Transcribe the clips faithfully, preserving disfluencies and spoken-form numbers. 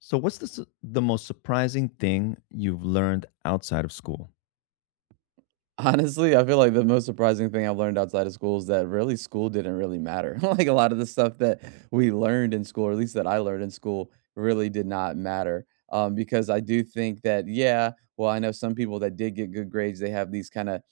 So, what's the su- the most surprising thing you've learned outside of school? Honestly, I feel like the most surprising thing I've learned outside of school is that really school didn't really matter. Like a lot of the stuff that we learned in school, or at least that I learned in school, really did not matter. Um, because I do think that, yeah, well, I know some people that did get good grades, they have these kind of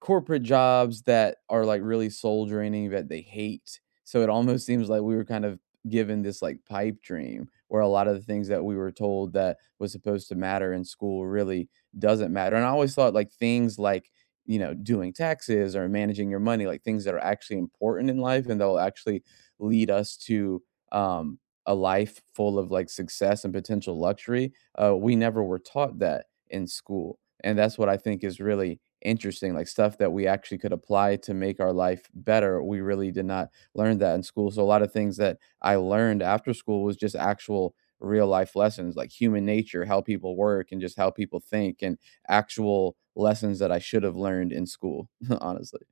corporate jobs that are, like, really soul draining that they hate. So it almost seems like we were kind of given this, like, pipe dream where a lot of the things that we were told that was supposed to matter in school really doesn't matter. And I always thought, like, things like, you know, doing taxes or managing your money, like, things that are actually important in life and that'll actually lead us to, um, a life full of, like, success and potential luxury. Uh, we never were taught that in school. And that's what I think is really interesting, like stuff that we actually could apply to make our life better. We really did not learn that in school. So a lot of things that I learned after school was just actual real life lessons like human nature, how people work and just how people think and actual lessons that I should have learned in school, honestly.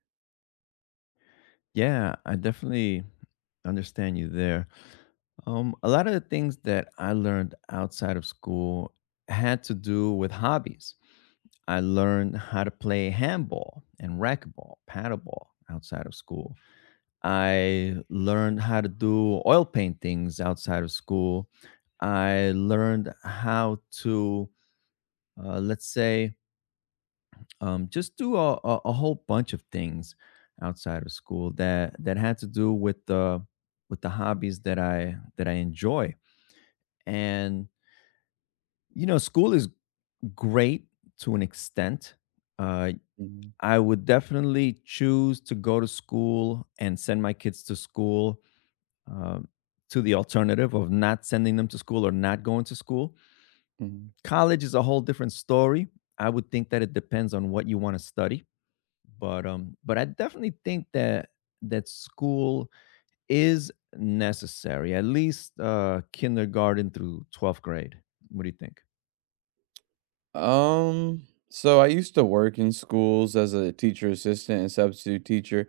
Yeah, I definitely understand you there. Um, a lot of the things that I learned outside of school had to do with hobbies. I learned how to play handball and racquetball, paddleball outside of school. I learned how to do oil paintings outside of school. I learned how to, uh, let's say, um, just do a, a, a whole bunch of things outside of school that that had to do with the with the hobbies that I that I enjoy. And you know, school is great to an extent. Uh, Mhm. I would definitely choose to go to school and send my kids to school um, to the alternative of not sending them to school or not going to school. Mhm. College is a whole different story. I would think that it depends on what you want to study but um but I definitely think that that school is necessary, at least uh kindergarten through twelfth grade. What do you think? Um, so I used to work in schools as a teacher assistant and substitute teacher,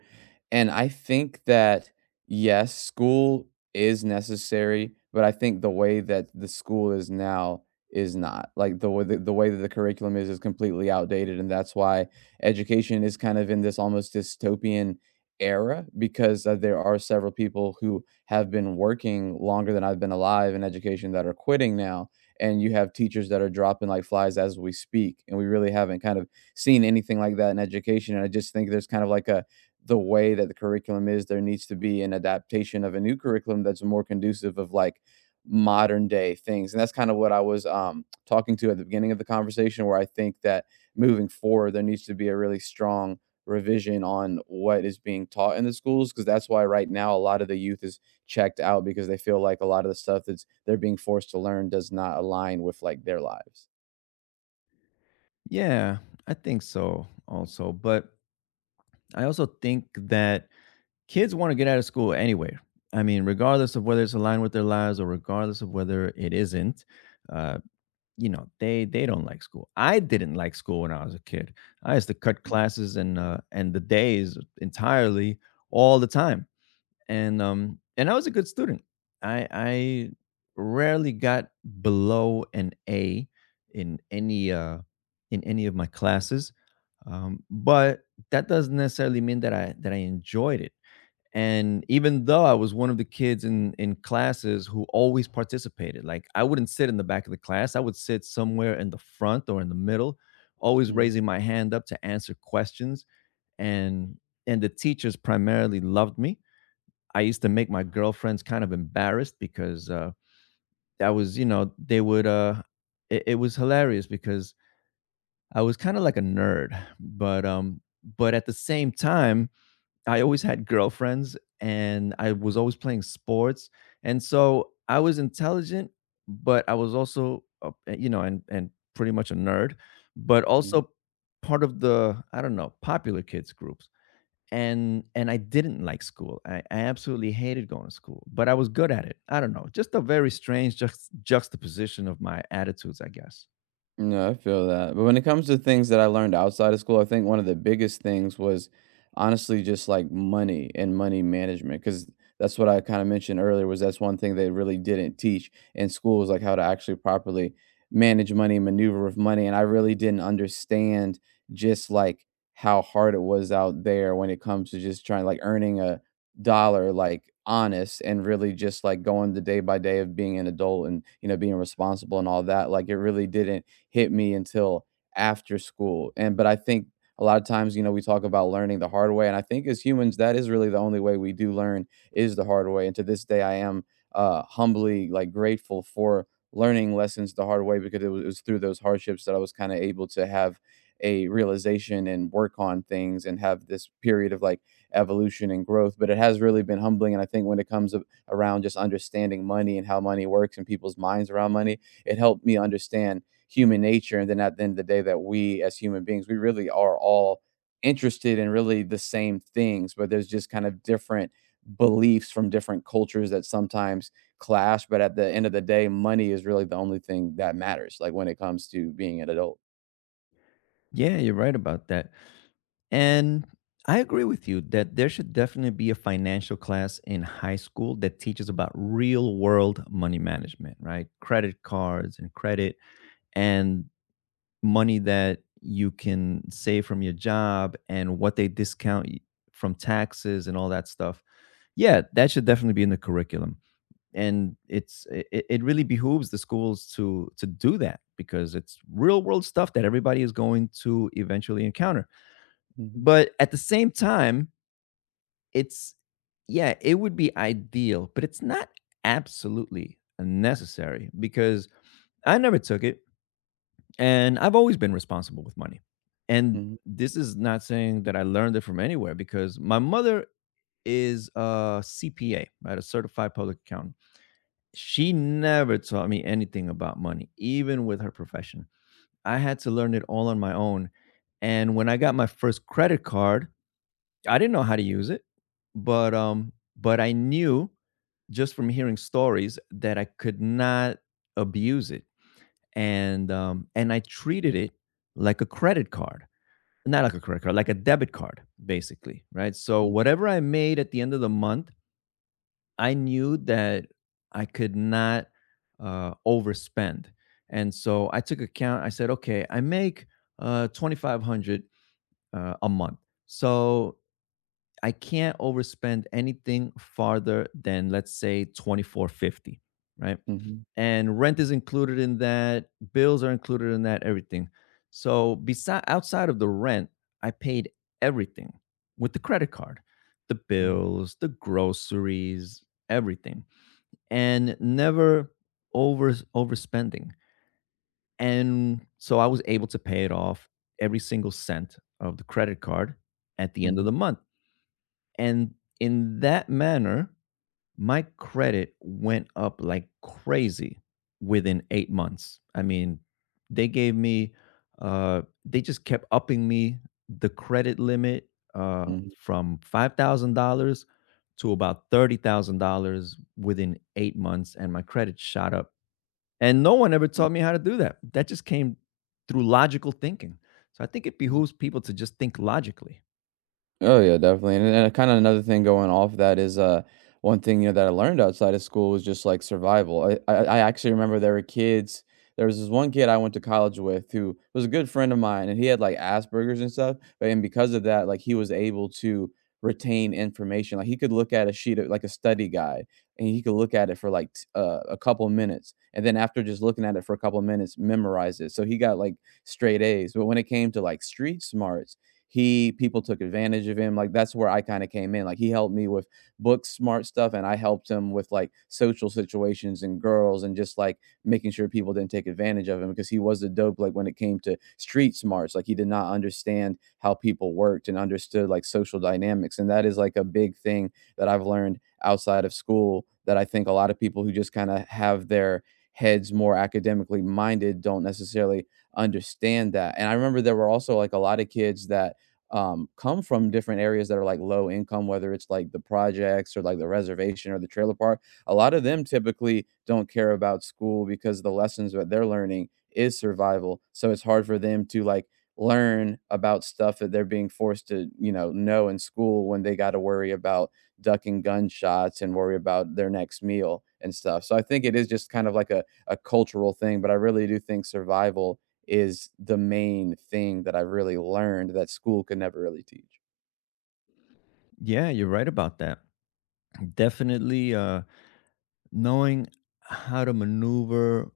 and I think that yes, school is necessary, but I think the way that the school is now is not. Like the way the, the way that the curriculum is is completely outdated, and that's why education is kind of in this almost dystopian era, because uh, there are several people who have been working longer than I've been alive in education that are quitting now, and you have teachers that are dropping like flies as we speak, and we really haven't kind of seen anything like that in education. And I just think there's kind of like a the way that the curriculum is, there needs to be an adaptation of a new curriculum that's more conducive of like modern day things. And that's kind of what I was um, talking to at the beginning of the conversation, where I think that moving forward there needs to be a really strong revision on what is being taught in the schools, because that's why right now a lot of the youth is checked out, because they feel like a lot of the stuff that's they're being forced to learn does not align with, like, their lives. Yeah, I think so also, but I also think that kids want to get out of school anyway. I mean, regardless of whether it's aligned with their lives or regardless of whether it isn't, uh you know, they they don't like school. I didn't like school when I was a kid. I used to cut Mhm, classes and uh and the days entirely all the time. And um and I was a good student. I I rarely got below an A in any uh in any of my classes. Um, but that doesn't necessarily mean that I that I enjoyed it. And even though I was one of the kids in in classes who always participated, like I wouldn't sit in the back of the class, I would sit somewhere in the front or in the middle, always mhm, raising my hand up to answer questions. And and the teachers primarily loved me. I used to make my girlfriends kind of embarrassed because uh, that was, you know, they would. Uh, it, it was hilarious because I was kind of like a nerd, but um, but at the same time, I always had girlfriends, and I was always playing sports, and so I was intelligent, but I was also, uh, eh, you know, and and pretty much a nerd, but mhm. also part of the I don't know popular kids groups and and I didn't like school. I, I absolutely hated going to school, but I was good at it. I don't know, just a very strange juxt- juxtaposition of my attitudes, I guess. No, I feel that. But when it comes to things that I learned outside of school, I think one of the biggest things was honestly just like money and money management, because that's what I kind of mentioned earlier, was that's one thing they really didn't teach in school, was like how to actually properly manage money, and maneuver with money. And I really didn't understand just like how hard it was out there when it comes to just trying like earning a dollar like honest and really just like going the day by day of being an adult, and you know being responsible and all that. Like it really didn't hit me until after school. And but I think a lot of times, you know, we talk about learning the hard way, and I think as humans, that is really the only way we do learn is the hard way. And to this day, I am uh, humbly like grateful for learning lessons the hard way, because it was, it was through those hardships that I was kind of able to have a realization and work on things and have this period of like evolution and growth. But it has really been humbling, and I think when it comes a- around just understanding money and how money works and people's minds around money, it helped me understand human nature. And then at the end of the day, that we as human beings, we really are all interested in really the same things, but there's just kind of different beliefs from different cultures that sometimes clash. But at the end of the day, money is really the only thing that matters, like when it comes to being an adult. Yeah, you're right about that. And I agree with you that there should definitely be a financial class in high school that teaches about real world money management, right? Credit cards and credit, and money that you can save from your job and what they discount y- from taxes and all that stuff. Yeah, that should definitely be in the curriculum. And it's it. It really behooves the schools to to do that because it's real world stuff that everybody is going to eventually encounter. Mhm, But at the same time, it's yeah, it would be ideal, but it's not absolutely necessary because I never took it and I've always been responsible with money. And mhm, this is not saying that I learned it from anywhere because my mother is a C P A, right? A certified public accountant. She never taught me anything about money, even with her profession. I had to learn it all on my own. And when I got my first credit card, I didn't know how to use it, but um but I knew just from hearing stories that I could not abuse it, and um, and I treated it like a credit card, not like a credit card, like a debit card, basically, right? So mhm, whatever I made at the end of the month, I knew that I could not uh, overspend, and so I took account. I said, okay, I make uh, twenty five hundred uh, a month, so I can't overspend anything farther than, let's say, twenty-four fifty, right? mhm, And rent is included in that, bills are included in that, everything. So beside outside of the rent, I paid everything with the credit card. The bills, the groceries, everything. And never over overspending. And so I was able to pay it off, every single cent of the credit card, at the end of mhm, the month. And in that manner, my credit went up like crazy within eight months. I mean, they gave me uh, they just kept upping me the credit limit, uh, mhm, from five thousand dollars to about thirty thousand dollars within eight months, and my credit shot up. And no one ever mhm, taught me how to do that. That just came through logical thinking. So I think it mhm. behooves people to just think logically. Oh yeah, definitely. And and kind of another thing going off that is uh one thing you know that I learned outside of school was just like survival. I I, I actually remember there were kids. There was this one kid I went to college with who was a good friend of mine, and he had like Asperger's and stuff. But and because of that, like he was able to retain information. Like he could look at a sheet of like a study guide, and he could look at it for like t- uh, a couple minutes, and then after just looking at it for a couple minutes, memorize it. So he got like straight A's. But when it came to like street smarts, he people took advantage of him. Like that's where I kind of came in. Like he helped me with book smart stuff, and I helped him with like social situations and girls, and just like making sure people didn't take advantage of him, because he was the dope. Like when it came to street smarts, like he did not understand how people worked and understood like social dynamics, and that is like a big thing that I've learned outside of school that I think a lot of people who just kind of have their heads more academically minded don't necessarily understand that. And I remember there were also like a lot of kids that um, come from different areas that are like low income, whether it's like the projects or like the reservation or the trailer park. A lot of them typically don't care about school, because the lessons that they're learning is survival. So it's hard for them to like learn about stuff that they're being forced to, you know, know in school when they got to worry about ducking gunshots and worry about their next meal and stuff. So I think it is just kind of like a, a cultural thing, but I really do think survival is the main thing that I really learned that school could never really teach. Yeah, you're right about that. Definitely uh, knowing how to maneuver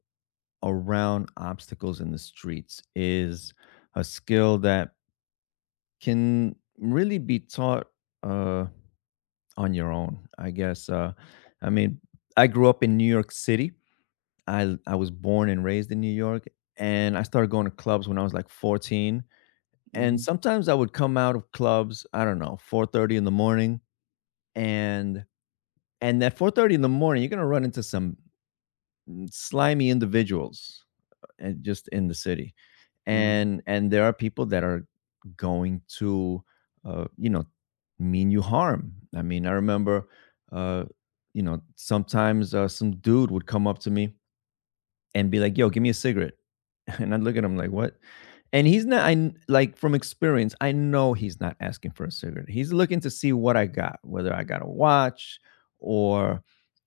around obstacles in the streets is a skill that can really be taught, uh, on your own, I guess. Uh, I mean, I grew up in New York City. I, I was born and raised in New York, and I started going to clubs when I was like fourteen. And Mhm, sometimes I would come out of clubs, I don't know, four thirty in the morning, and and at four thirty in the morning, you're gonna run into some slimy individuals and just in the city, mhm, and and there are people that are going to uh, you know, mean you harm. I mean, I remember uh, you know, sometimes uh, some dude would come up to me and be like, yo, give me a cigarette. And I'd look at him like, what? And he's not, I like from experience, I know he's not asking for a cigarette. He's looking to see what I got, whether I got a watch or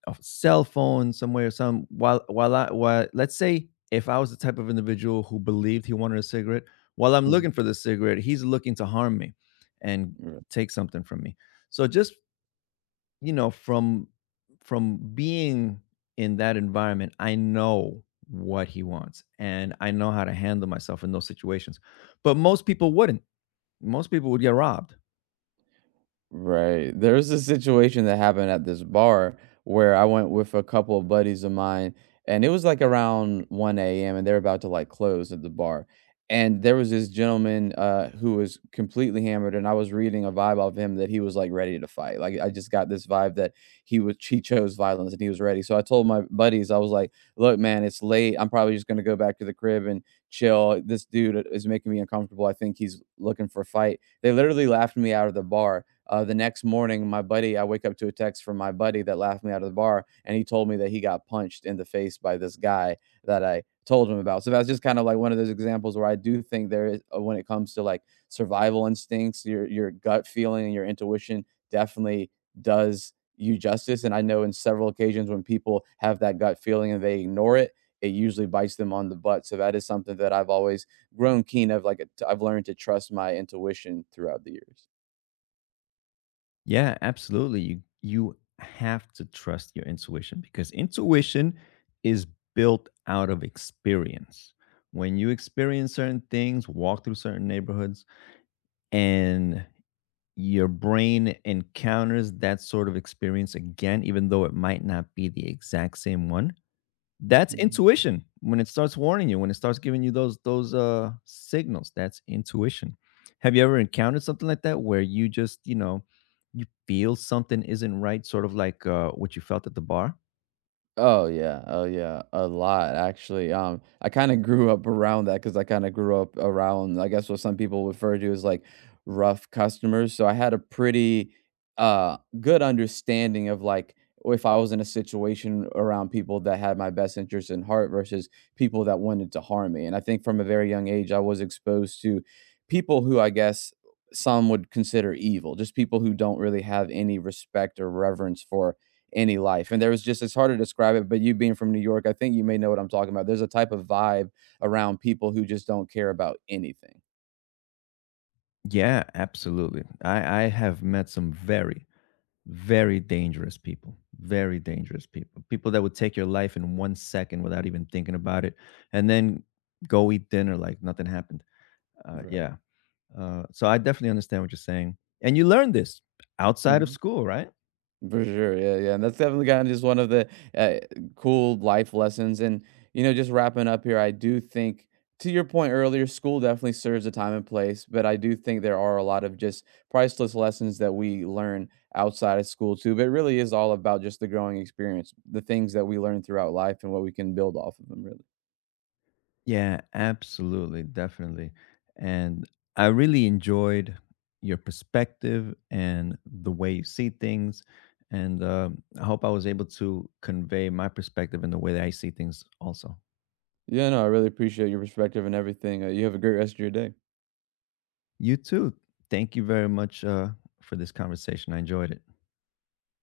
a cell phone somewhere, or some while, while I, while, let's say if I was the type of individual who believed he wanted a cigarette, while I'm mhm. looking for the cigarette, he's looking to harm me and take something from me. So just you know, from from being in that environment, I know what he wants and I know how to handle myself in those situations. But most people wouldn't. Most people would get robbed. Right. There's a situation that happened at this bar where I went with a couple of buddies of mine, and it was like around one a m and they're about to like close at the bar. And there was this gentleman uh, who was completely hammered, and I was reading a vibe of him that he was like ready to fight. Like I just got this vibe that he was, he chose violence and he was ready. So I told my buddies, I was like, "Look, man, it's late. I'm probably just gonna go back to the crib and chill. This dude is making me uncomfortable. I think he's looking for a fight." They literally laughed me out of the bar. Uh, the next morning, my buddy, I wake up to a text from my buddy that laughed me out of the bar, and he told me that he got punched in the face by this guy that I told him about. So that's just kind of like one of those examples where I do think there is, uh, when it comes to like survival instincts, your your gut feeling and your intuition definitely does you justice. And I know in several occasions when people have that gut feeling and they ignore it, it usually bites them on the butt. So that is something that I've always grown keen of. Like I've learned to trust my intuition throughout the years. Yeah, absolutely. You you have to trust your intuition because intuition is built out of experience. When you experience certain things, walk through certain neighborhoods, and your brain encounters that sort of experience again, even though it might not be the exact same one. That's Mhm. intuition. When it starts warning you, when it starts giving you those those uh signals, that's intuition. Have you ever encountered something like that where you just, you know, you feel something isn't right, sort of like uh, what you felt at the bar? Oh yeah, oh yeah, a lot actually. Um, I kind of grew up around that, because I kind of grew up around, I guess, what some people refer to as like rough customers. So I had a pretty uh good understanding of like if I was in a situation around people that had my best interest in heart versus people that wanted to harm me. And I think from a very young age, I was exposed to people who I guess some would consider evil, just people who don't really have any respect or reverence for any life. And there was just it's hard to describe it, but you being from New York, I think you may know what I'm talking about. There's a type of vibe around people who just don't care about anything. Yeah, absolutely. I, I have met some very, very dangerous people, very dangerous people, people that would take your life in one second without even thinking about it, and then go eat dinner like nothing happened. uh, Right. Yeah. Uh, so I definitely understand what you're saying. And you learned this outside of Mhm. school, right? For sure. Yeah, yeah. And that's definitely kind of just one of the uh, cool life lessons. And, you know, just wrapping up here, I do think, to your point earlier, school definitely serves a time and place, but I do think there are a lot of just priceless lessons that we learn outside of school too. But it really is all about just the growing experience, the things that we learn throughout life and what we can build off of them, really. Yeah, absolutely, definitely. And I really enjoyed your perspective and the way you see things. And um, I hope I was able to convey my perspective and the way that I see things also. Yeah, no, I really appreciate your perspective and everything. Uh, you have a great rest of your day. You too. Thank you very much, uh, for this conversation. I enjoyed it.